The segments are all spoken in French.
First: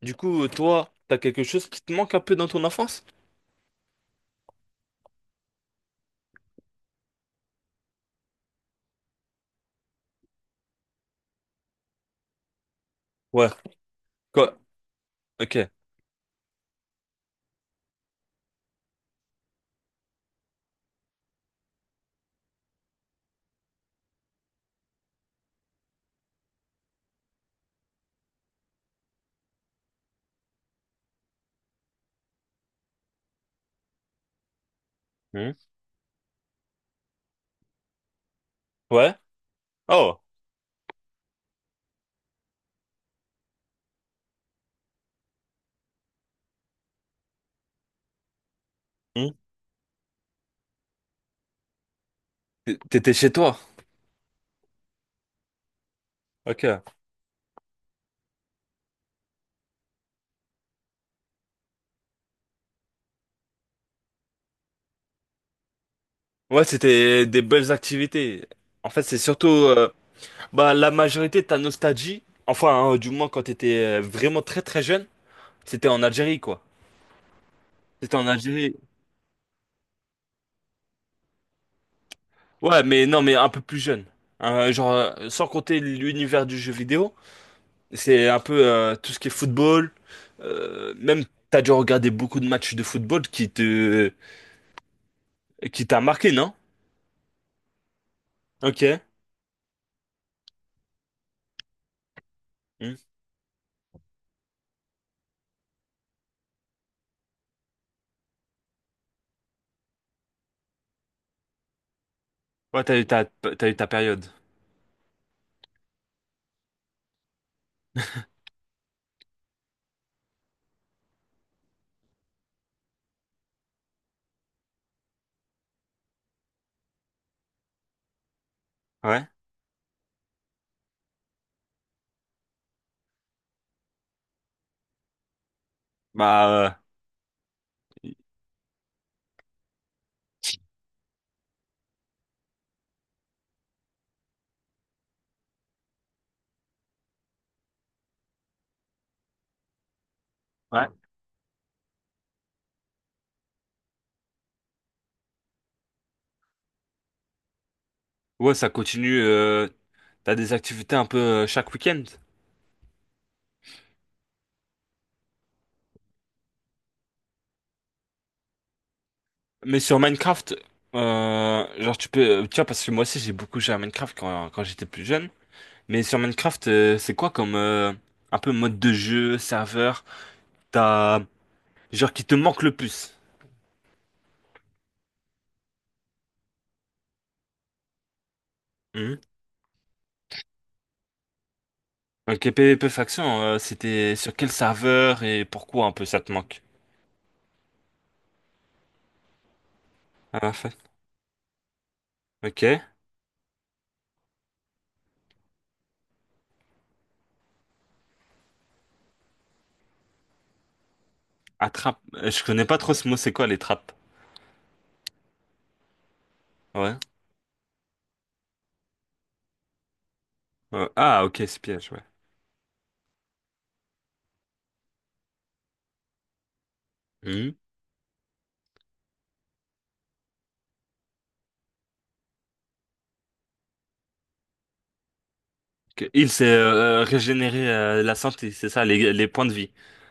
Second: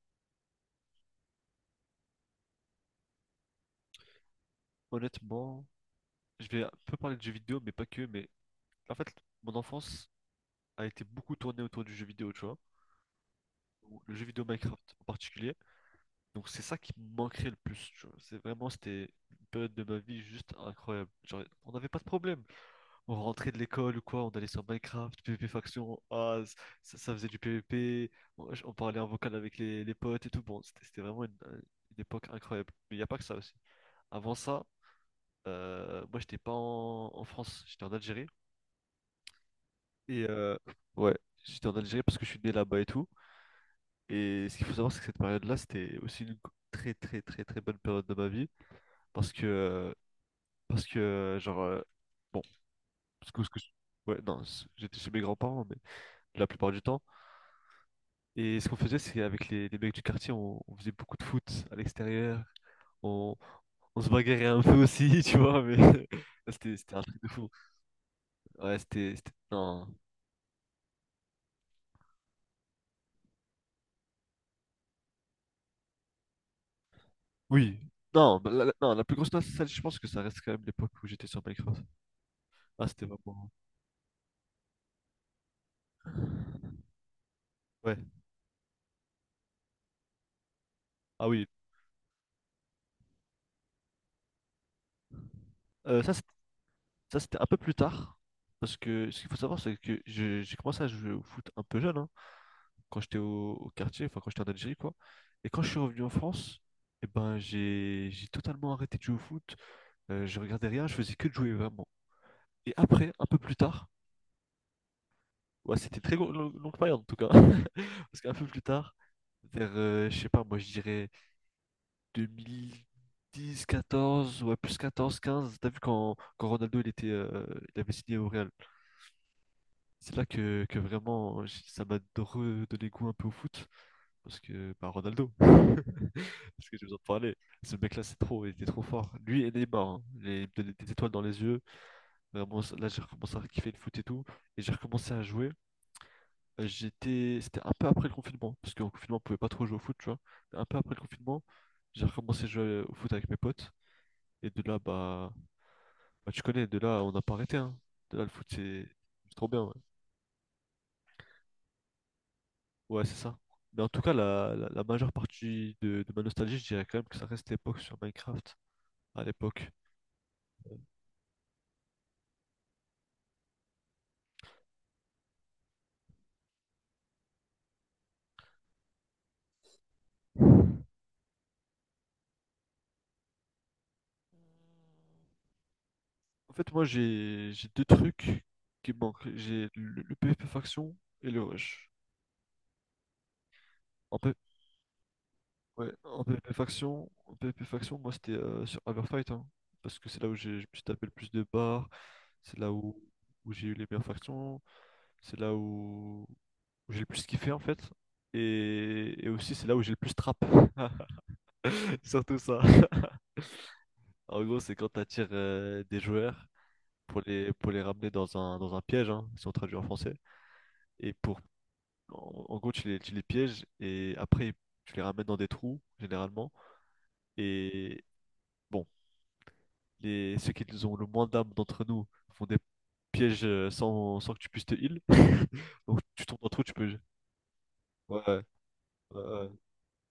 Du coup, toi, t'as quelque chose qui te manque un peu dans ton enfance? Honnêtement, je vais un peu parler de jeux vidéo, mais pas que. Mais en fait, mon enfance a été beaucoup tournée autour du jeu vidéo, tu vois. Ouais. Ou le jeu vidéo Quoi? Minecraft en particulier. Ok. Donc c'est ça qui me manquerait le plus, tu vois. C'est vraiment, c'était une période de ma vie juste incroyable. Genre, on n'avait pas de problème. On rentrait de l'école ou quoi, on allait sur Minecraft, PvP Faction, ah, ça faisait du PvP. On parlait en vocal avec les potes et tout. Bon, c'était vraiment une époque incroyable. Mais il n'y a pas que ça aussi. Avant ça, Hmm. Moi, j'étais pas en France, j'étais en Algérie. Ouais. Oh. Et ouais, j'étais en Algérie parce que je suis né là-bas et tout. Et ce qu'il faut savoir, c'est que cette période-là, c'était aussi une très très très très bonne période de ma vie. Hmm. Parce que, euh, parce que euh, genre, euh, bon, T'étais parce chez que, parce toi. que- ouais, non, j'étais chez mes grands-parents, mais la plupart du Ok. temps. Et ce qu'on faisait, c'est avec les mecs du quartier, on faisait beaucoup de foot à l'extérieur. On, on se bagarrait un peu aussi, tu vois, mais Ouais, c'était un truc c'était de des fou. belles activités. Ouais, En fait, c'était. c'est c'était- surtout Non. Bah, la majorité de ta nostalgie. Enfin, hein, du moins quand t'étais vraiment très très jeune, c'était en Algérie, quoi. Oui. C'était en Non, bah, Algérie. non, la plus grosse salle, je pense que ça reste quand même l'époque où j'étais sur Minecraft. Ouais, Ah, mais c'était non, mais un vraiment. peu plus jeune. Hein, genre, sans compter l'univers du jeu vidéo. Ouais. C'est un peu tout ce qui est football. Même, Ah oui. t'as dû regarder beaucoup de matchs de football qui te, qui t'a Euh, ça, c'était marqué, non? ça, c'était un peu plus tard. Parce Ok. que ce qu'il faut savoir, c'est que j'ai commencé à jouer au foot un peu jeune, hein, Hmm. quand j'étais au quartier, enfin quand j'étais en Algérie, quoi. Et quand je suis revenu en France, eh ben, j'ai totalement arrêté de jouer au foot. Je regardais rien, je faisais que de jouer vraiment. Et Ouais, après, un peu plus t'as eu ta tard, période. ouais, c'était très longue période en tout cas. Parce qu'un peu plus tard, vers, je sais pas, moi je dirais, deux mille dix quatorze, ouais, plus 14 quinze. T'as vu quand Ronaldo il avait signé au Real. Ouais. C'est là que vraiment ça m'a redonné goût un peu au foot. Parce que, bah, Ronaldo, parce que Bah, je vous en parler. Ce mec-là, euh, c'est trop, il était trop fort. Lui et Neymar, hein. Il des étoiles dans les yeux. Vraiment, là, j'ai recommencé à kiffer le foot et tout. Et j'ai recommencé à jouer. C'était un peu après le confinement, parce qu'en confinement, on pouvait pas trop jouer au foot, tu vois. Un peu ouais. après le confinement, j'ai recommencé à jouer au foot avec mes potes. Et de là, bah, tu connais, de là, on n'a pas arrêté, hein. De là, le foot, Ouais, ça c'est continue. c'est trop bien, ouais. T'as des activités un peu chaque week-end. Ouais, c'est ça. Mais en tout cas, la majeure partie de ma nostalgie, je dirais quand même que ça reste l'époque sur Minecraft, à l'époque. Mais sur Minecraft, genre tu peux, tu vois, parce que moi aussi j'ai beaucoup joué à Minecraft quand j'étais plus jeune. Mais sur Minecraft, c'est quoi comme un peu mode de jeu, serveur, t'as genre qui te manque le plus? En fait, moi, j'ai deux trucs qui me Hmm. manquent. J'ai le PvP faction et le rush. Ok, PvP faction, c'était En, sur P- quel serveur et pourquoi un ouais, peu ça en te PvP manque? faction, en PvP faction, moi, c'était sur Everfight, hein, parce que c'est là où Ah, je me parfait. suis tapé le plus de barres, c'est Ok. là où j'ai eu les meilleures factions. C'est là où j'ai le plus kiffé en fait. Et aussi c'est là où j'ai le plus trap. Attrape. Surtout Je ça. connais pas trop ce mot, c'est quoi les trappes? En gros, c'est quand t'attires des joueurs Ouais. pour les ramener dans un piège, hein, si on traduit en français. Et Ah, pour, ok, c'est piège, ouais. en gros, tu les pièges et après, tu les ramènes dans des trous, généralement. Hmm. Et bon, ceux qui ont le moins d'âme d'entre nous font des pièges sans que tu puisses te heal. Donc Ok. tu Il tombes s'est dans le trou, tu peux. Régénéré la Ouais, ouais, santé, c'est ça, les ouais. points Ouais. de vie.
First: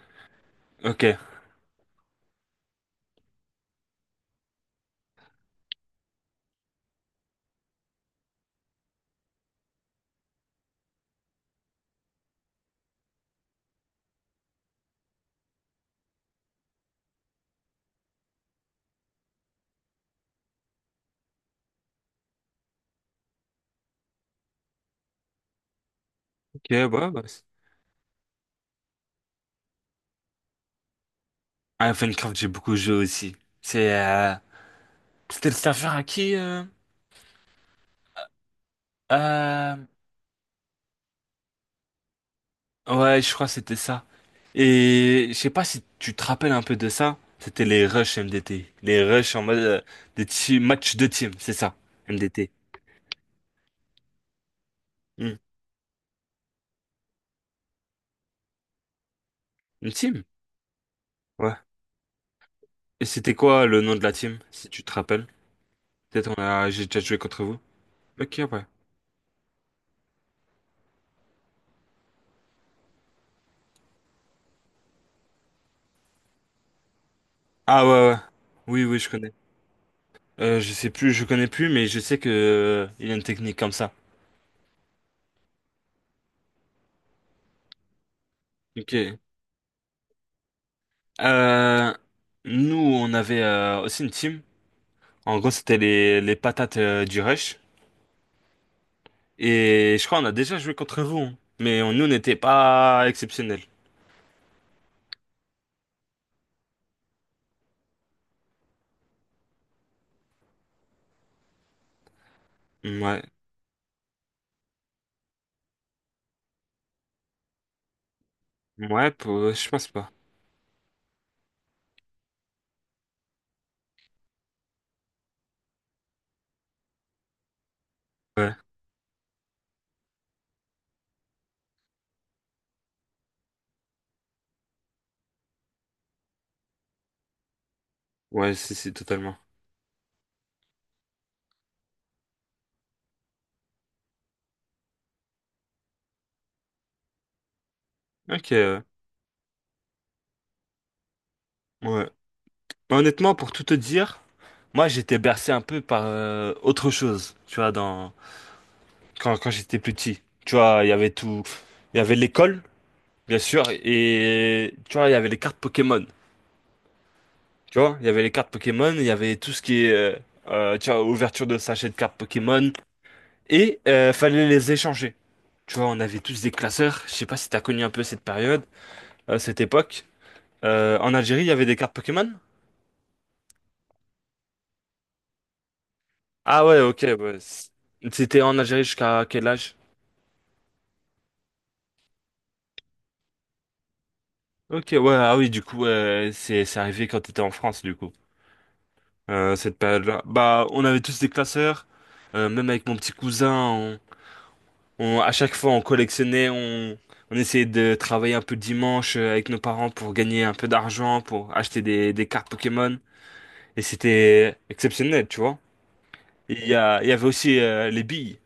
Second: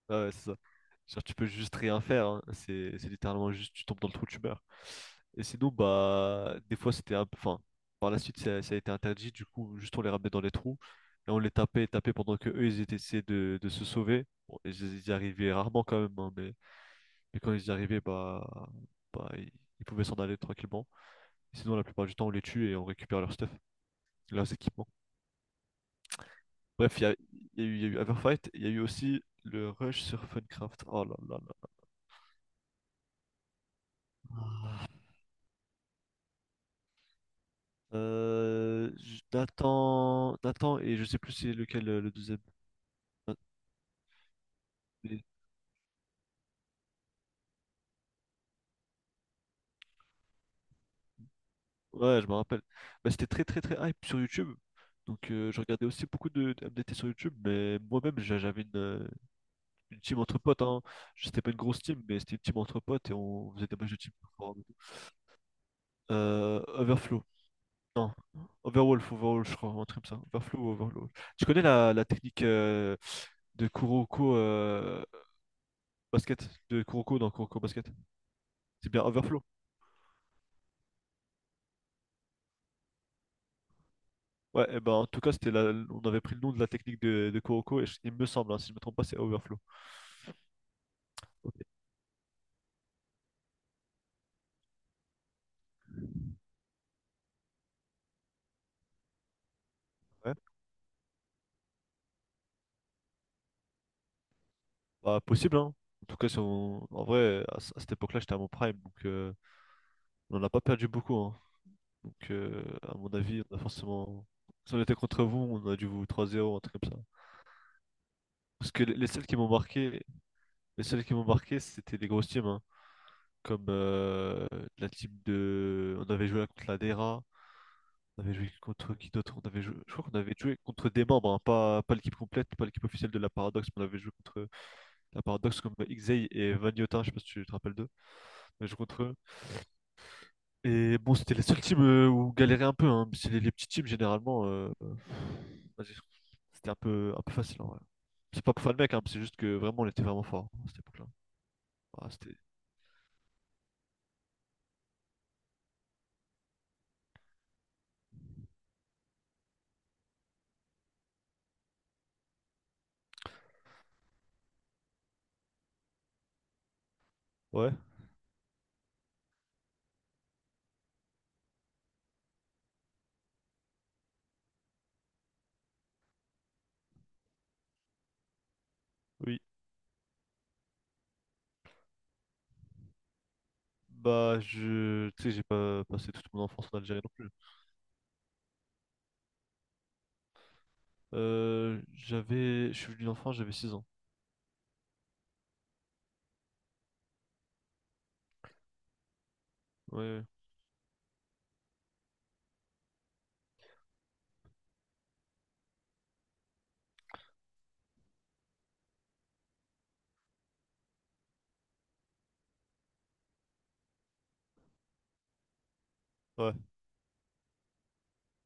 Ah ouais, c'est ça. Ok. Genre, tu peux juste rien faire, hein. C'est littéralement juste, tu tombes dans le trou, tu meurs. Et sinon, bah, des fois, c'était un peu. Enfin, par la suite, ça a été interdit. Du coup, juste on les ramenait dans les trous et on les tapait, tapait pendant que eux, ils étaient essayés de se sauver. Bon, ils y arrivaient rarement quand même, hein, mais quand ils y arrivaient, bah ils pouvaient s'en aller tranquillement. Sinon, la plupart du temps, on les tue et on récupère leur stuff, leurs équipements. Ok, ouais, Bref, bah, il y a eu, il y a eu Everfight, il y a eu aussi le rush sur Funcraft. Oh là là Ah, Minecraft, j'ai beaucoup joué aussi. C'est, là. c'était le serveur à qui? Euh, Nathan et je sais plus c'est lequel le deuxième. Ouais, je Ah, crois que c'était ça. mais- Et je sais pas si tu te rappelles un peu de ça. C'était les rushs MDT. Les rushs en mode matchs de team, c'est ça, ouais, je me MDT. rappelle. Bah, c'était très très très hype sur YouTube. Donc Hmm. Je regardais aussi beaucoup de MDT sur YouTube, mais moi-même j'avais une, euh, Une une team team? entre potes, hein. C'était pas Ouais. une grosse team, mais c'était une team entre Et potes et c'était on faisait quoi des le matchs nom de de la team. team, si tu te rappelles? Peut-être on a... j'ai déjà joué Overflow. contre vous. Non. Ok, ouais. Overwolf, Overwolf, je crois, un truc comme ça. Overflow, ou Overwolf. Tu connais la technique de Kuroko basket, de Kuroko dans Kuroko Ah basket? ouais, ouais. Oui, C'est oui, bien je connais. Overflow. Je sais plus, je connais plus, mais je sais que il y a une technique comme ça. Ouais, eh ben, en tout cas, on avait pris le nom de la technique de Kuroko, et il me semble, hein, si je ne me trompe pas, c'est Ok. Overflow. Ok. Euh, Nous, on avait aussi une team. En gros, c'était les patates du rush. Et je crois on a Ouais. déjà joué contre vous, hein. Mais nous, on n'était pas exceptionnels. Bah, possible, hein. En tout cas, si on- en vrai, à cette époque-là, j'étais à mon prime, donc on n'a pas perdu beaucoup, hein. Donc, à mon Ouais. avis, on a forcément. Si on était contre vous, on a dû vous 3-0, un truc comme ça. Parce que les seules qui m'ont Je pense marqué, pas. les seules qui m'ont marqué, c'était les grosses teams, hein. Comme la team de. on avait joué contre la DERA. On avait joué Ouais. contre qui d'autre? On avait joué. Je crois qu'on avait joué contre des membres, hein, pas l'équipe complète, pas l'équipe officielle de la Paradox, mais on avait joué contre la Paradox comme Xey et Vagnotin, je sais pas si tu te rappelles d'eux. Ouais, On avait c'est joué si, contre eux. totalement. Et bon, c'était la seule team où on galérait un peu, hein. Mais c'est les petits teams généralement. Vas-y. C'était un peu facile en vrai. C'est Ok, pas pour faire le ouais. mec, hein, c'est juste que vraiment on était vraiment fort à cette époque-là. Ah, Ouais. c'était. Honnêtement, pour tout te dire, moi, j'étais bercé un peu par autre chose, tu vois, dans... quand j'étais plus petit. Tu vois, il y avait tout... Il y avait l'école, bien sûr, et tu vois, il y avait les cartes Pokémon. Ouais, Tu vois, il y avait les cartes Pokémon, il y avait tout ce qui est, tu vois, ouverture de sachets de cartes Pokémon, et fallait les échanger. Tu vois, on avait tous des classeurs. Je sais pas si t'as connu un peu cette période, oui. cette époque. En Algérie, il y avait des cartes Pokémon? Bah, je, tu sais, j'ai pas passé toute mon Ah enfance en ouais, Algérie ok, non plus. ouais. C'était en Algérie jusqu'à quel âge? Je suis venu en France, j'avais 6 ans. Ok, ouais, ah oui, du coup, c'est arrivé quand t'étais en France, du coup. Cette Ouais, période-là. ouais. Bah, on avait tous des classeurs. Même avec mon petit cousin, à chaque fois, on collectionnait, on essayait de travailler un peu le dimanche avec nos parents pour gagner un peu d'argent, pour acheter des cartes Pokémon. Et c'était exceptionnel, tu vois. Ouais, Il y avait aussi les billes.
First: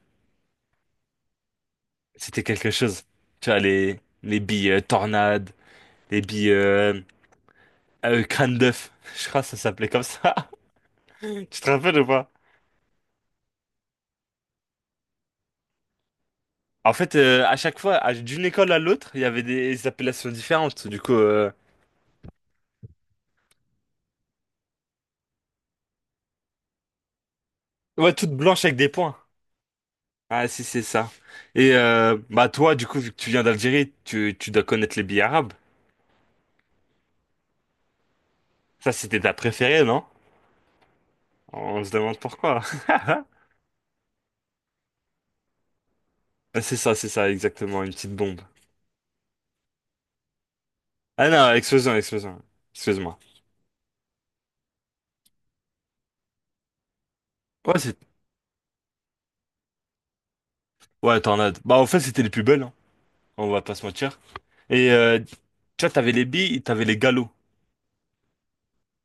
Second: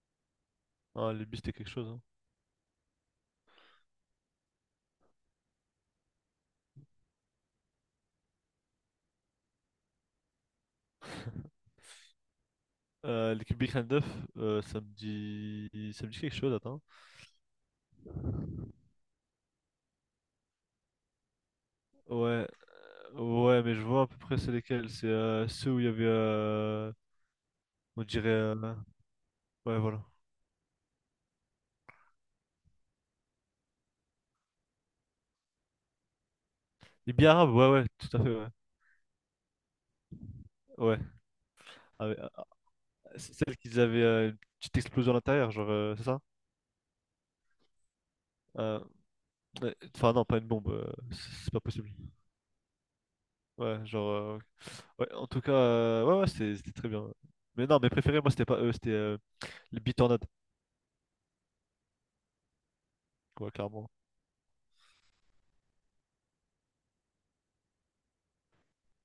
non, les bus, c'était quelque chose, hein. C'était quelque chose. Tu vois, les billes tornades, les billes crâne d'œuf. Je crois que ça s'appelait comme ça. Tu te rappelles ou pas? L'équipe Big 9 euh, ça me dit... ça me dit quelque chose, attends. En fait, à chaque fois, d'une école à l'autre, il y avait des appellations différentes. Du coup, Ouais, ouais, mais je vois à peu près c'est lesquels. C'est ceux où il y avait, on ouais, dirait. toutes blanches avec des points. Ouais, voilà. Ah, si, c'est ça. Et bah toi, du coup, vu que tu viens d'Algérie, tu dois connaître les billes arabes. Les billes arabes, ouais, ouais, tout à fait, ouais. Ça, c'était ta préférée, non? Ouais, On se demande avec- euh, pourquoi. c'est celle qu'ils avaient une petite explosion à l'intérieur, genre, c'est ça? C'est ça, exactement, une petite bombe. Euh, ouais. Enfin, non, pas une bombe, Ah c'est non, pas possible. explosion, explosion. Excuse-moi. Ouais, ouais, en tout cas, ouais, ouais, c'était très bien. Mais non, Ouais, mes c'est... préférés, moi, c'était pas eux, c'était les bitornades, Ouais, tornade. Bah, en fait, c'était les plus belles, hein. On quoi, va pas se clairement. mentir. Et, tu vois, t'avais les billes, t'avais les galops.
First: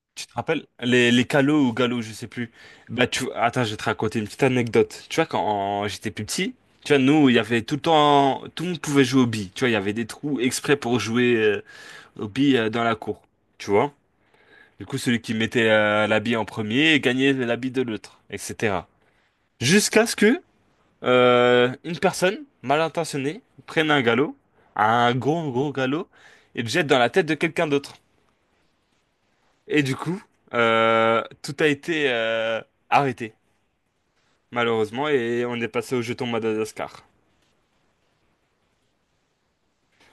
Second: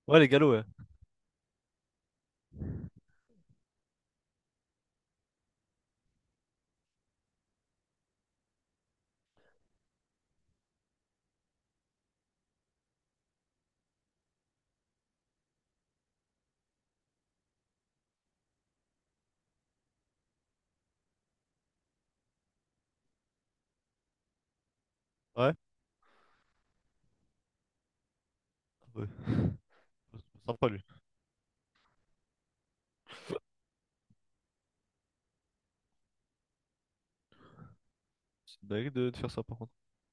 Ouais, Tu les te galops, rappelles? ouais. Les calots ou galops, je sais plus. Bah, tu... Attends, je vais te raconter une petite anecdote. Tu vois, quand j'étais plus petit, tu vois, nous, il y avait tout le temps... Tout le monde pouvait jouer aux billes. Tu vois, il y avait des trous exprès pour jouer aux billes dans la cour. Tu vois? Du coup, celui qui mettait la bille en premier gagnait la bille de l'autre, etc. Jusqu'à ce que une personne mal intentionnée prenne un galop, un gros Ouais. gros galop, et le jette dans la tête de quelqu'un d'autre. Ouais. Et du coup, Sympa lui. Tout a été arrêté, malheureusement, et on est passé au jeton Madagascar. C'est une dinguerie de faire ça par contre.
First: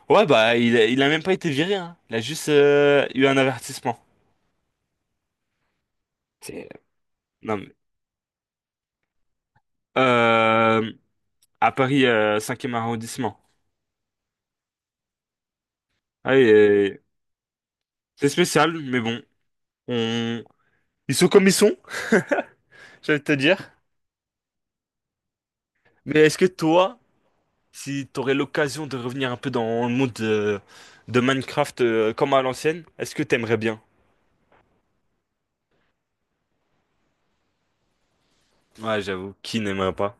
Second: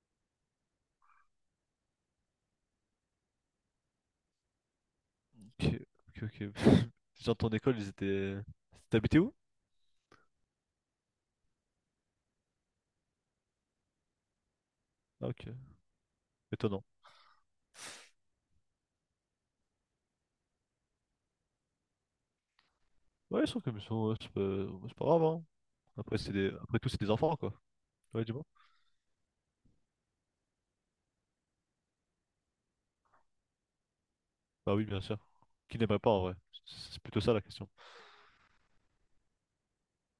Ouais, bah, il a même pas été viré, hein. Il a juste eu un avertissement. Ok, ok, ok. C'est... Les gens de ton Non, mais... école, ils étaient. T'habitais où? Euh, à Paris, 5e arrondissement. Ah, ok. Ouais, Étonnant. et- c'est spécial, mais bon. On... Ils sont comme ils sont, j'allais te Ouais, ils sont dire. comme ils sont, ouais, c'est pas grave, hein. Après, Mais est-ce que Après tout, toi... c'est des enfants, quoi. Si tu Ouais, aurais dis-moi. l'occasion de revenir un peu dans le monde de Minecraft comme à l'ancienne, est-ce que t'aimerais bien? Bah oui, bien sûr. Qui n'aimerait pas en vrai? C'est plutôt ça la question. Ouais, j'avoue, qui n'aimerait pas?